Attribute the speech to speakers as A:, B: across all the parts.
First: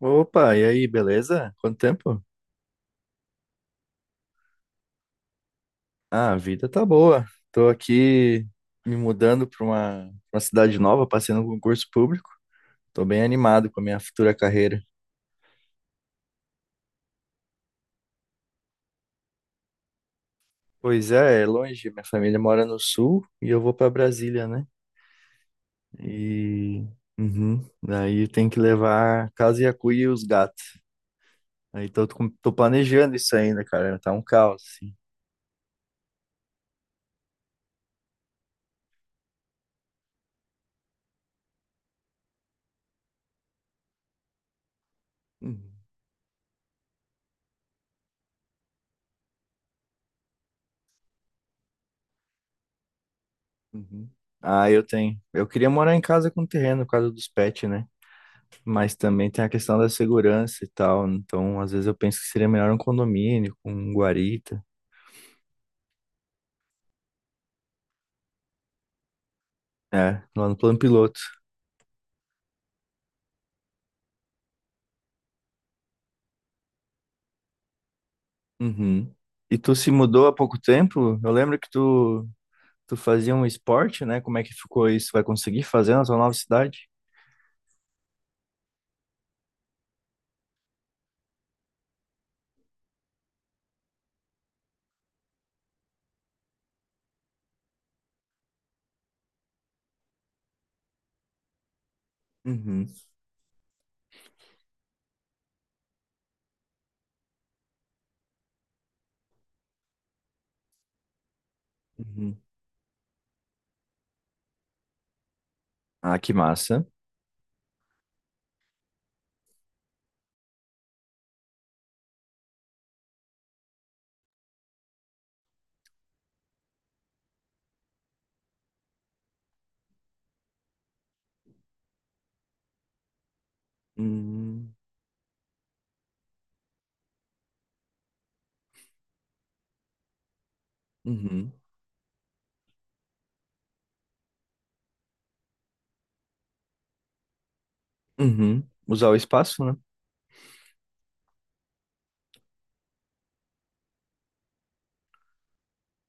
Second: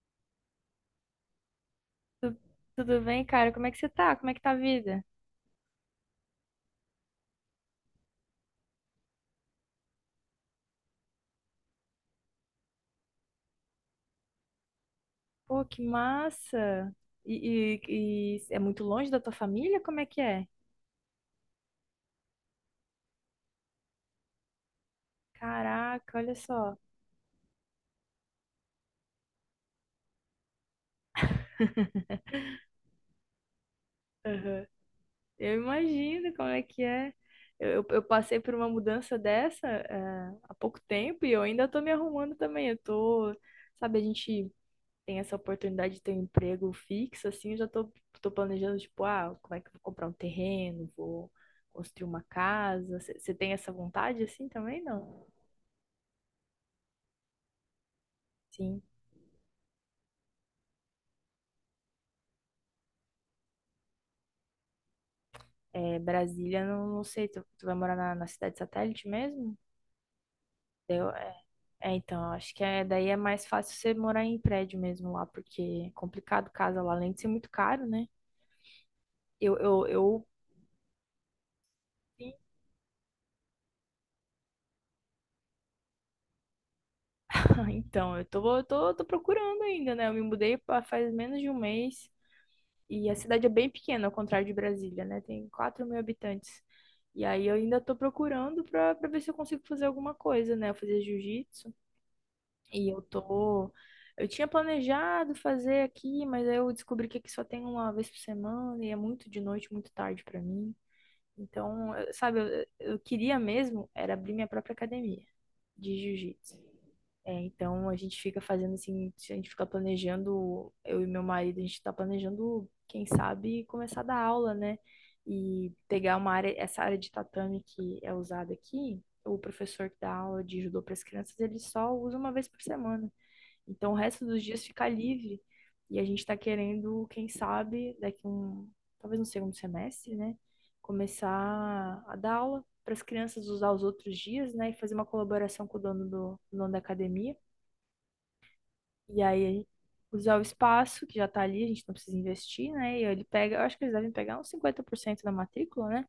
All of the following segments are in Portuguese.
A: Opa, e aí, beleza? Quanto tempo?
B: Tu- Tudo bem, cara? Como é que você tá? Como é que tá a vida?
A: Ah, a vida tá boa. Tô aqui me mudando para uma cidade nova, passei num concurso público. Tô bem animado com a minha futura carreira.
B: Pô, que massa! E, e é muito longe da tua família? Como é que é?
A: Pois é, é longe, minha família mora no sul e eu vou para Brasília, né?
B: Caraca, olha só.
A: E uhum, daí tem que levar a casa e a cuia e os gatos. Aí tô planejando isso ainda, cara. Tá um caos,
B: Aham.
A: assim.
B: Eu imagino como é que é. Eu passei por uma mudança dessa, há pouco tempo e eu ainda tô me arrumando também. Eu tô, sabe, a gente tem essa
A: Uhum,
B: oportunidade de ter um emprego fixo, assim, eu já tô planejando, tipo, ah, como é que eu vou comprar um terreno, vou construir uma casa. Você tem essa
A: uhum.
B: vontade assim
A: Ah,
B: também,
A: eu tenho.
B: não?
A: Eu queria morar em casa com terreno, por causa dos pets, né?
B: Sim.
A: Mas também tem a questão da segurança e tal. Então, às vezes eu penso que seria melhor um condomínio com um guarita.
B: É, Brasília, não, não sei, tu vai morar na cidade satélite mesmo?
A: É, lá no plano
B: Eu,
A: piloto.
B: é, então, eu acho que é, daí é mais fácil você morar em prédio mesmo lá, porque é complicado casa lá, além de ser muito caro, né?
A: Uhum. E
B: Eu,
A: tu
B: eu,
A: se mudou
B: eu,
A: há pouco tempo? Eu lembro que tu, tu fazia um esporte, né? Como é que ficou isso? Vai conseguir fazer na tua nova cidade?
B: então eu tô procurando ainda, né? Eu me mudei faz menos de um mês e a cidade é bem pequena, ao contrário de Brasília, né? Tem 4.000 habitantes. E aí eu ainda tô procurando pra ver se eu consigo fazer alguma coisa, né? Fazer jiu-jitsu.
A: Uhum,
B: E eu tô. Eu tinha planejado fazer aqui, mas aí eu descobri que aqui só tem uma vez por semana e é muito de noite, muito tarde pra mim. Então, sabe,
A: uhum.
B: eu queria mesmo era abrir minha própria academia de
A: Ah, que
B: jiu-jitsu.
A: massa.
B: É, então a gente fica fazendo assim, a gente fica planejando, eu e meu marido, a gente tá planejando, quem sabe, começar a dar aula, né? E pegar uma área, essa área de tatame que é usada aqui, o professor que dá aula de judô para as crianças, ele só usa uma vez por semana. Então, o resto dos dias
A: Uhum,
B: fica livre. E a gente está querendo, quem sabe, daqui um, talvez no segundo semestre, né?
A: uhum,
B: Começar a dar aula para as crianças usar os outros dias, né? E fazer uma colaboração com o dono da academia.
A: uhum. Usar o
B: E
A: espaço,
B: aí,
A: né?
B: usar o espaço que já está ali, a gente não precisa investir, né? E ele pega, eu acho que eles devem pegar uns 50% da matrícula, né?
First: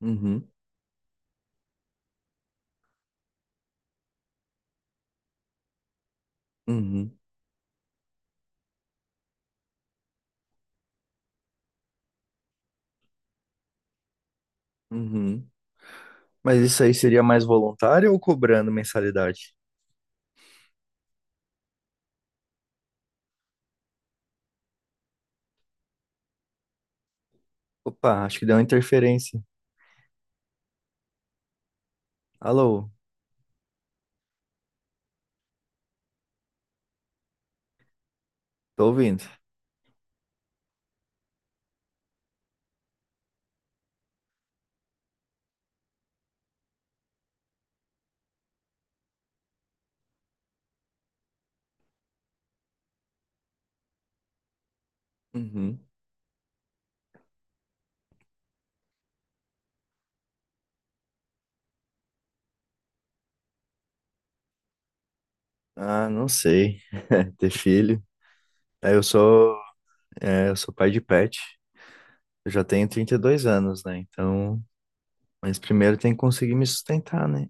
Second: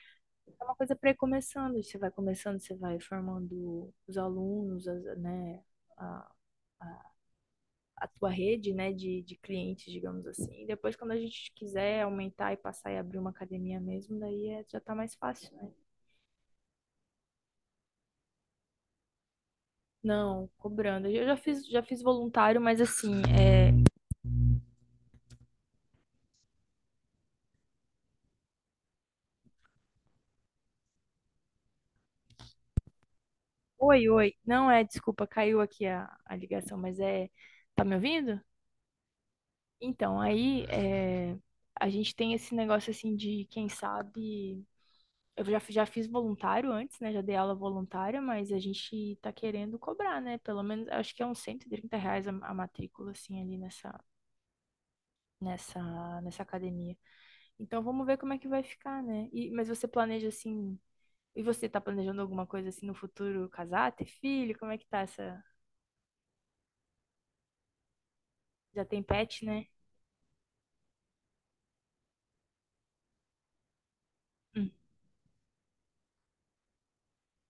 A: Uhum,
B: É uma coisa para ir começando. Você vai começando, você vai formando os alunos, né? a-
A: uhum,
B: a tua rede, né, de clientes, digamos assim. Depois, quando a gente quiser aumentar e passar e abrir uma academia mesmo, daí é, já tá mais
A: uhum.
B: fácil, né?
A: Mas isso aí seria mais voluntário ou cobrando mensalidade?
B: Não, cobrando. Eu já fiz voluntário, mas assim, é...
A: Opa, acho que deu uma interferência. Alô,
B: Oi, oi. Não é, desculpa, caiu aqui a ligação, mas é... Tá me ouvindo?
A: tô ouvindo.
B: Então, aí é... a gente tem esse negócio assim de, quem sabe. Eu já fiz voluntário antes, né? Já dei aula voluntária, mas a gente tá querendo cobrar, né? Pelo menos, acho que é uns R$ 130 a matrícula, assim, ali nessa,
A: Uhum.
B: nessa, nessa academia. Então, vamos ver como é que vai ficar, né? E, mas você planeja, assim... E você tá planejando alguma coisa, assim, no futuro? Casar, ter filho? Como é que tá essa...
A: Ah, não sei. Ter filho.
B: Já
A: É, eu
B: tem pet,
A: sou,
B: né?
A: é, eu sou pai de pet. Eu já tenho 32 anos, né? Então,
B: Hum.
A: mas primeiro tem que conseguir me sustentar, né?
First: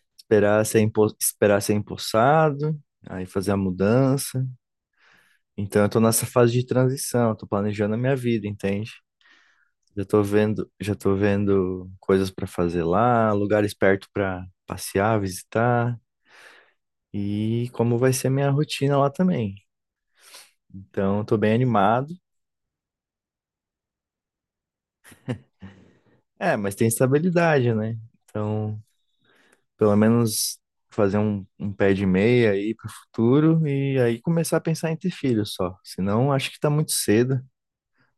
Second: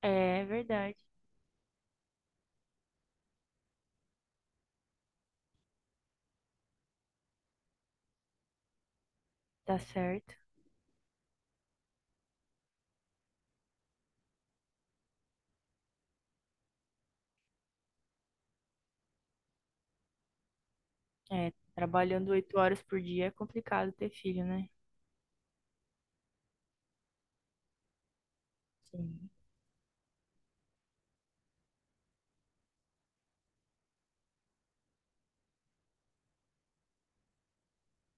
B: É
A: Esperar ser,
B: verdade.
A: empo... Esperar ser empossado, aí fazer a mudança. Então eu tô nessa fase de transição, tô planejando a minha vida, entende?
B: Tá certo.
A: Já tô vendo coisas para fazer lá, lugares perto para passear, visitar e como vai ser a minha rotina lá também. Então eu tô bem
B: É,
A: animado.
B: trabalhando 8 horas por dia é complicado ter filho, né?
A: É, mas tem estabilidade, né? Então,
B: Sim.
A: pelo menos fazer um pé de meia aí pro futuro e aí começar a pensar em ter filho só. Senão acho que tá muito cedo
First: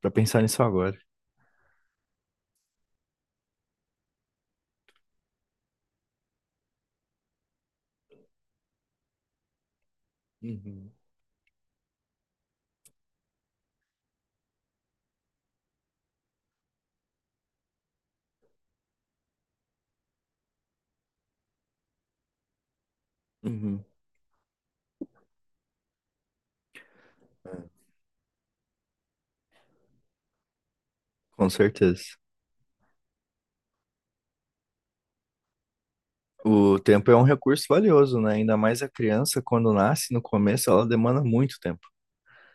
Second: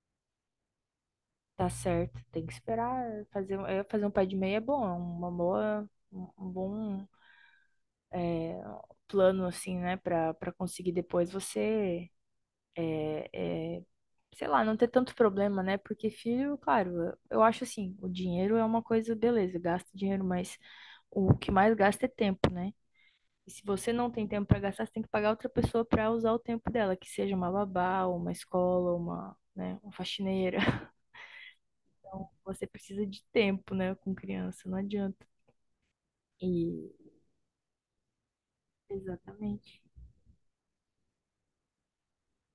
A: para pensar nisso agora.
B: Tá certo, tem que esperar fazer, é, fazer um pé de meia é bom, é uma boa, um bom plano assim, né, pra para
A: Uhum.
B: conseguir depois você é, é, sei lá, não ter tanto problema, né? Porque filho, claro, eu acho assim, o dinheiro é uma coisa, beleza, gasta dinheiro, mas o que mais gasta é tempo, né? E se
A: Uhum.
B: você não tem tempo pra gastar, você tem que pagar outra pessoa pra usar o tempo dela, que seja uma babá, ou uma escola, ou uma, né, uma faxineira.
A: Com certeza.
B: Então, você precisa de tempo, né, com criança, não adianta.
A: O
B: E
A: tempo é um recurso valioso, né? Ainda mais a criança, quando
B: Exatamente,
A: nasce, no começo, ela demanda muito tempo.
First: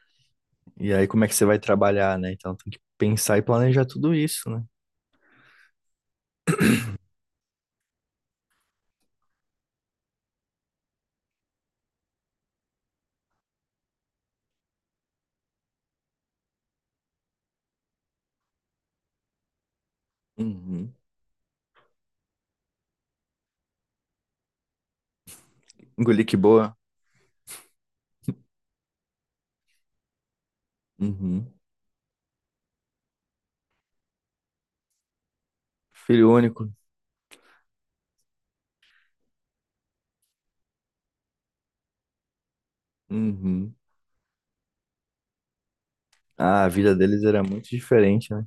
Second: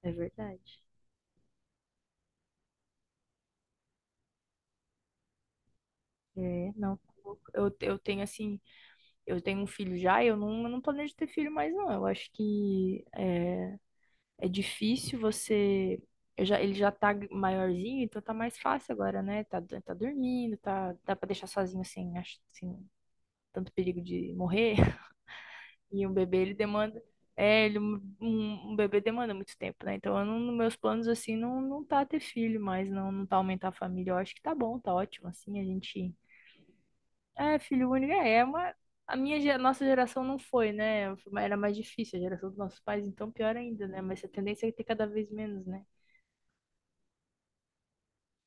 B: é verdade.
A: E aí, como é que você vai trabalhar, né? Então, tem que pensar e planejar tudo isso, né?
B: É, não, eu tenho assim, eu tenho um filho já, e eu não planejo ter filho mais, não. Eu acho que é difícil você. Ele já tá maiorzinho, então tá mais fácil agora, né? Tá dormindo, tá,
A: Uhum.
B: dá pra deixar sozinho sem, acho, sem tanto perigo de morrer. E um
A: Engoli que
B: bebê, ele
A: boa.
B: demanda. É, ele, um, um bebê demanda muito tempo, né? Então, eu não, nos meus planos, assim,
A: Uhum.
B: não, não tá ter filho, mas não, não tá aumentar a família. Eu acho que tá bom, tá ótimo, assim, a gente.
A: Filho único.
B: É, filho único é uma. Nossa geração não foi, né? Era mais difícil, a geração dos nossos pais, então pior
A: Uhum.
B: ainda, né? Mas a tendência é ter cada vez menos, né?
A: Ah, a vida deles era muito diferente, né?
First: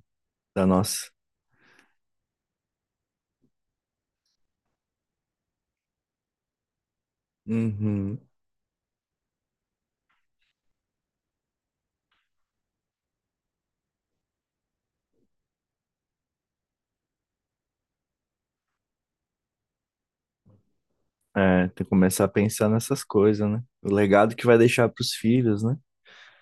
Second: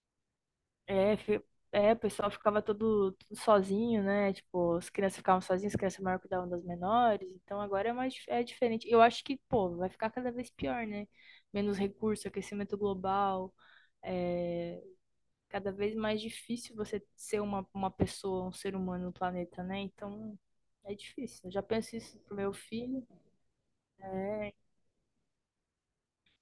A: Da nossa.
B: É, o pessoal ficava todo, tudo sozinho, né? Tipo, as crianças ficavam sozinhas, as crianças maiores cuidavam das menores. Então agora é mais
A: Uhum.
B: é diferente. Eu acho que, pô, vai ficar cada vez pior, né? Menos recurso, aquecimento global. É cada vez mais difícil você ser uma pessoa, um ser humano no planeta, né? Então é difícil. Eu já
A: É, tem que
B: penso isso
A: começar a
B: pro meu
A: pensar nessas
B: filho.
A: coisas, né? O legado que
B: É,
A: vai deixar para os filhos, né?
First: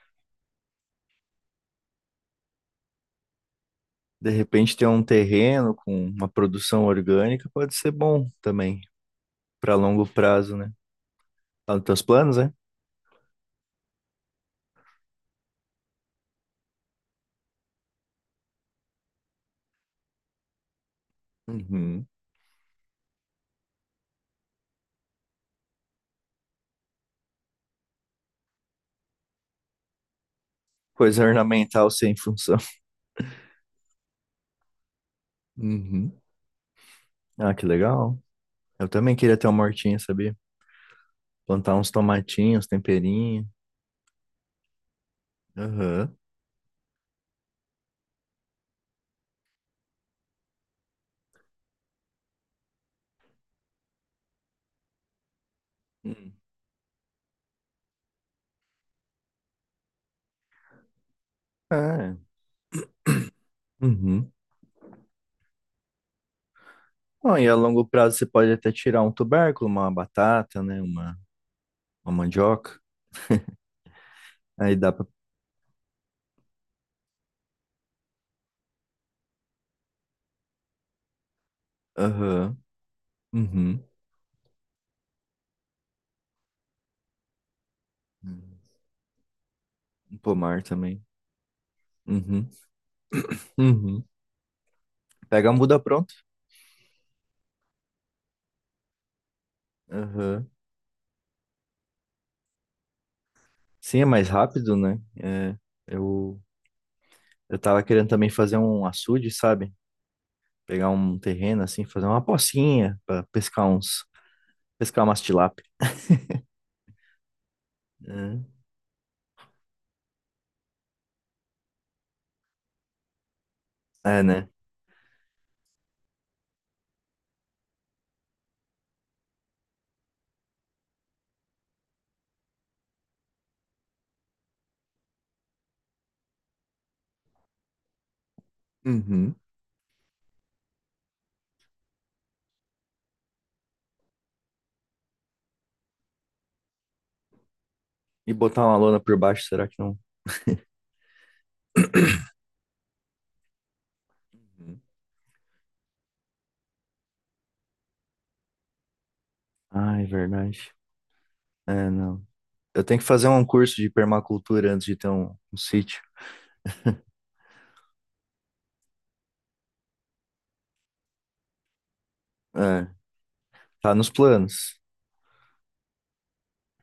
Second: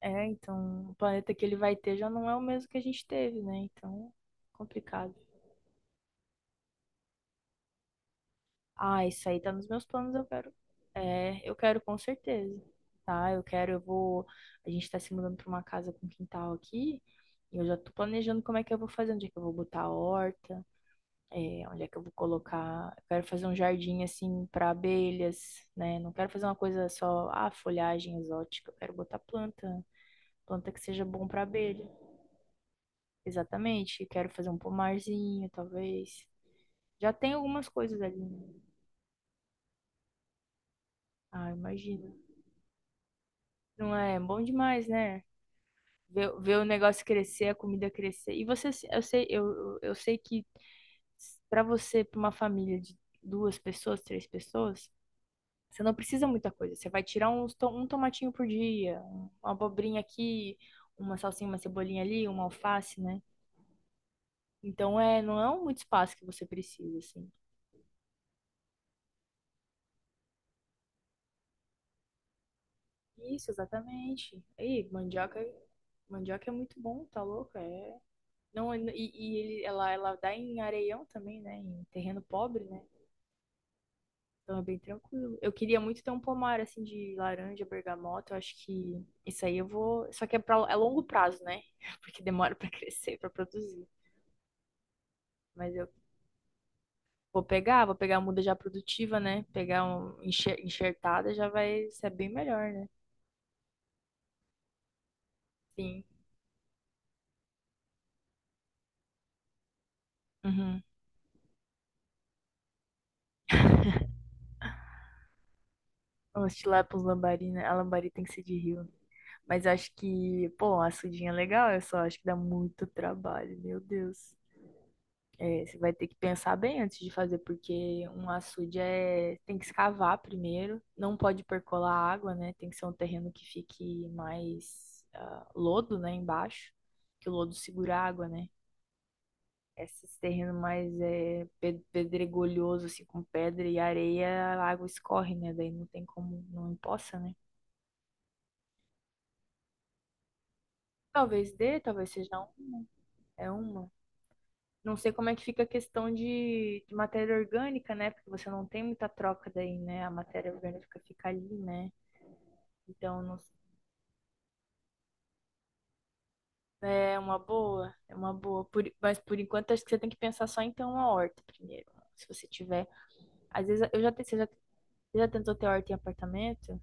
B: então o planeta que ele vai ter já não é o mesmo que a gente teve, né? Então,
A: De repente, ter um
B: complicado.
A: terreno com uma produção orgânica pode ser bom também,
B: Ah, isso aí tá nos
A: para
B: meus
A: longo
B: planos, eu quero.
A: prazo, né?
B: É, eu
A: Tá
B: quero
A: nos
B: com
A: teus planos, é?
B: certeza, tá? Eu quero, eu vou. A gente tá se mudando pra uma casa com quintal aqui, e eu já tô planejando como é que eu vou fazer, onde é que eu vou botar a horta, é, onde é que eu
A: Uhum.
B: vou colocar. Eu quero fazer um jardim assim pra abelhas, né? Não quero fazer uma coisa só, ah, folhagem exótica, eu quero botar planta, planta que seja
A: Coisa
B: bom pra abelha.
A: ornamental sem função.
B: Exatamente, quero fazer um pomarzinho,
A: Uhum.
B: talvez. Já tem
A: Ah, que
B: algumas coisas ali,
A: legal.
B: né?
A: Eu também queria ter uma hortinha, sabia?
B: Ah,
A: Plantar uns
B: imagino.
A: tomatinhos, temperinho.
B: Não é bom demais, né?
A: Aham.
B: Ver o negócio crescer, a comida crescer. E você, se- eu sei que pra você, pra uma família de duas pessoas, três pessoas, você não precisa
A: Hum.
B: muita coisa. Você vai tirar um tomatinho por dia, uma abobrinha aqui, uma salsinha, uma cebolinha
A: É.
B: ali, uma alface, né?
A: Uhum.
B: Então é, não é um muito espaço que você precisa, assim.
A: Bom, e a longo prazo você pode até tirar um tubérculo, uma batata, né? Uma mandioca.
B: Isso, exatamente.
A: Aí
B: Aí,
A: dá pra.
B: mandioca, é muito bom, tá louco? É. Não, e ela dá em areião também, né? Em terreno
A: Aham.
B: pobre, né?
A: Uhum.
B: Então é bem tranquilo. Eu queria muito ter um pomar assim de laranja, bergamota. Eu acho que isso aí eu vou.
A: Um
B: Só que é, pra,
A: pomar
B: é
A: também.
B: longo prazo, né? Porque
A: Uhum.
B: demora pra crescer, pra produzir.
A: Uhum. Pega a
B: Mas
A: muda
B: eu
A: pronto.
B: vou pegar a muda já produtiva, né? Pegar um
A: Aham.
B: enxertada já vai ser bem melhor, né?
A: Sim, é mais rápido, né? É,
B: Sim.
A: eu, eu tava querendo também fazer um açude, sabe?
B: Uhum.
A: Pegar um terreno assim, fazer uma pocinha pra pescar uns, pescar umas tilápia.
B: Os tilápios lambari, né? A lambari tem que ser de rio. Mas acho que, pô, a sudinha é legal, eu só acho que dá muito trabalho, meu
A: É, é,
B: Deus.
A: né?
B: É, você vai ter que pensar bem antes de fazer, porque um açude é, tem que escavar primeiro, não pode percolar água, né? Tem que ser um terreno que fique mais ah, lodo, né, embaixo, que o lodo segura a água, né?
A: Uhum.
B: Esses terrenos mais é, pedregulhoso, assim, com pedra e areia, a água escorre, né? Daí não tem como, não empoça, né?
A: E botar uma lona por baixo, será que não?
B: Talvez dê, talvez seja uma, é uma.
A: Uhum.
B: Não sei como é que fica a questão de matéria orgânica, né? Porque você não tem muita troca daí,
A: Ai,
B: né? A matéria
A: verdade.
B: orgânica fica ali,
A: É,
B: né?
A: não. Eu tenho que
B: Então,
A: fazer
B: não
A: um
B: s-
A: curso de permacultura antes de ter um sítio.
B: é uma boa, é uma boa. Mas por enquanto, acho que você tem que pensar só em ter uma horta primeiro. Se você
A: É,
B: tiver. Às vezes,
A: tá
B: eu
A: nos
B: já, te-
A: planos.
B: você já tentou ter horta em apartamento?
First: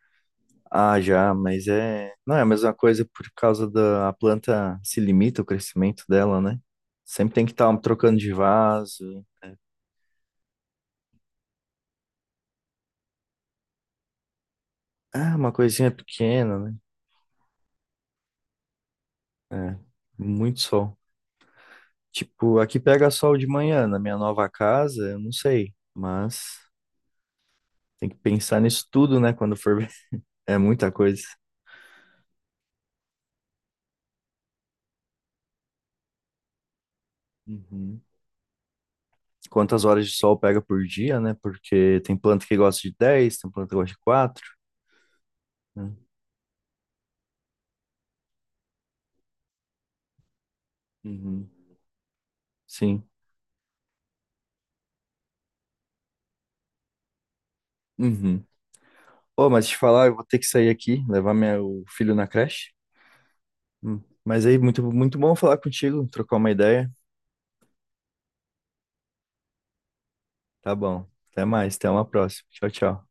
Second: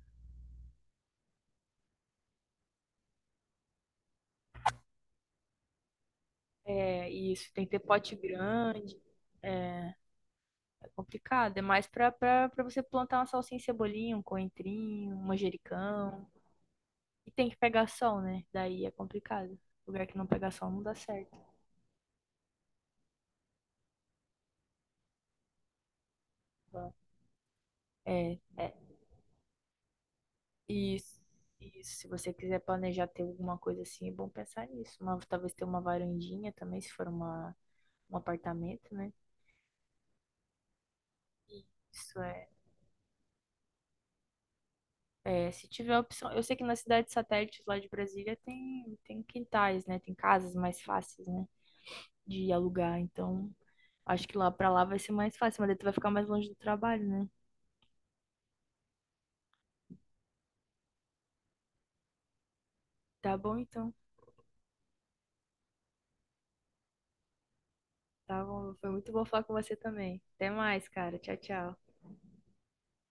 A: Ah, já, mas é. Não é a mesma coisa por causa da a planta se limita o crescimento dela, né?
B: É,
A: Sempre tem que
B: isso, tem que
A: estar
B: ter pote
A: trocando de
B: grande.
A: vaso.
B: É, é complicado. É mais pra você plantar uma salsinha, e cebolinha, um coentrinho, um
A: Ah, uma coisinha
B: manjericão.
A: pequena, né?
B: E tem que pegar sol, né? Daí é complicado.
A: É,
B: Lugar que não pega
A: muito
B: sol não dá
A: sol.
B: certo.
A: Tipo, aqui pega sol de manhã, na minha nova casa, eu não sei, mas tem que
B: É,
A: pensar
B: é.
A: nisso tudo, né, quando for ver. É muita
B: E,
A: coisa.
B: e se você quiser planejar ter alguma coisa assim, é bom pensar nisso. Uma, talvez ter uma varandinha também, se for uma,
A: Uhum.
B: um apartamento, né?
A: Quantas horas de sol pega por dia, né?
B: E
A: Porque tem
B: Isso
A: planta
B: é,
A: que gosta de 10, tem planta que gosta de 4.
B: é. Se
A: Né?
B: tiver opção. Eu sei que na cidade de satélites lá de Brasília tem, quintais, né? Tem casas mais fáceis, né?
A: Uhum.
B: De alugar.
A: Sim.
B: Então, acho que lá pra lá vai ser mais fácil, mas daí tu vai ficar mais longe do trabalho, né?
A: Uhum. Ô, mas te falar, eu vou ter que sair aqui, levar meu filho na creche.
B: Tá bom, então.
A: Hum. Mas aí, muito, muito bom falar contigo, trocar uma ideia.
B: Tá bom, foi muito bom falar com você também. Até
A: Tá
B: mais,
A: bom.
B: cara. Tchau,
A: Até mais,
B: tchau.
A: até uma próxima. Tchau, tchau.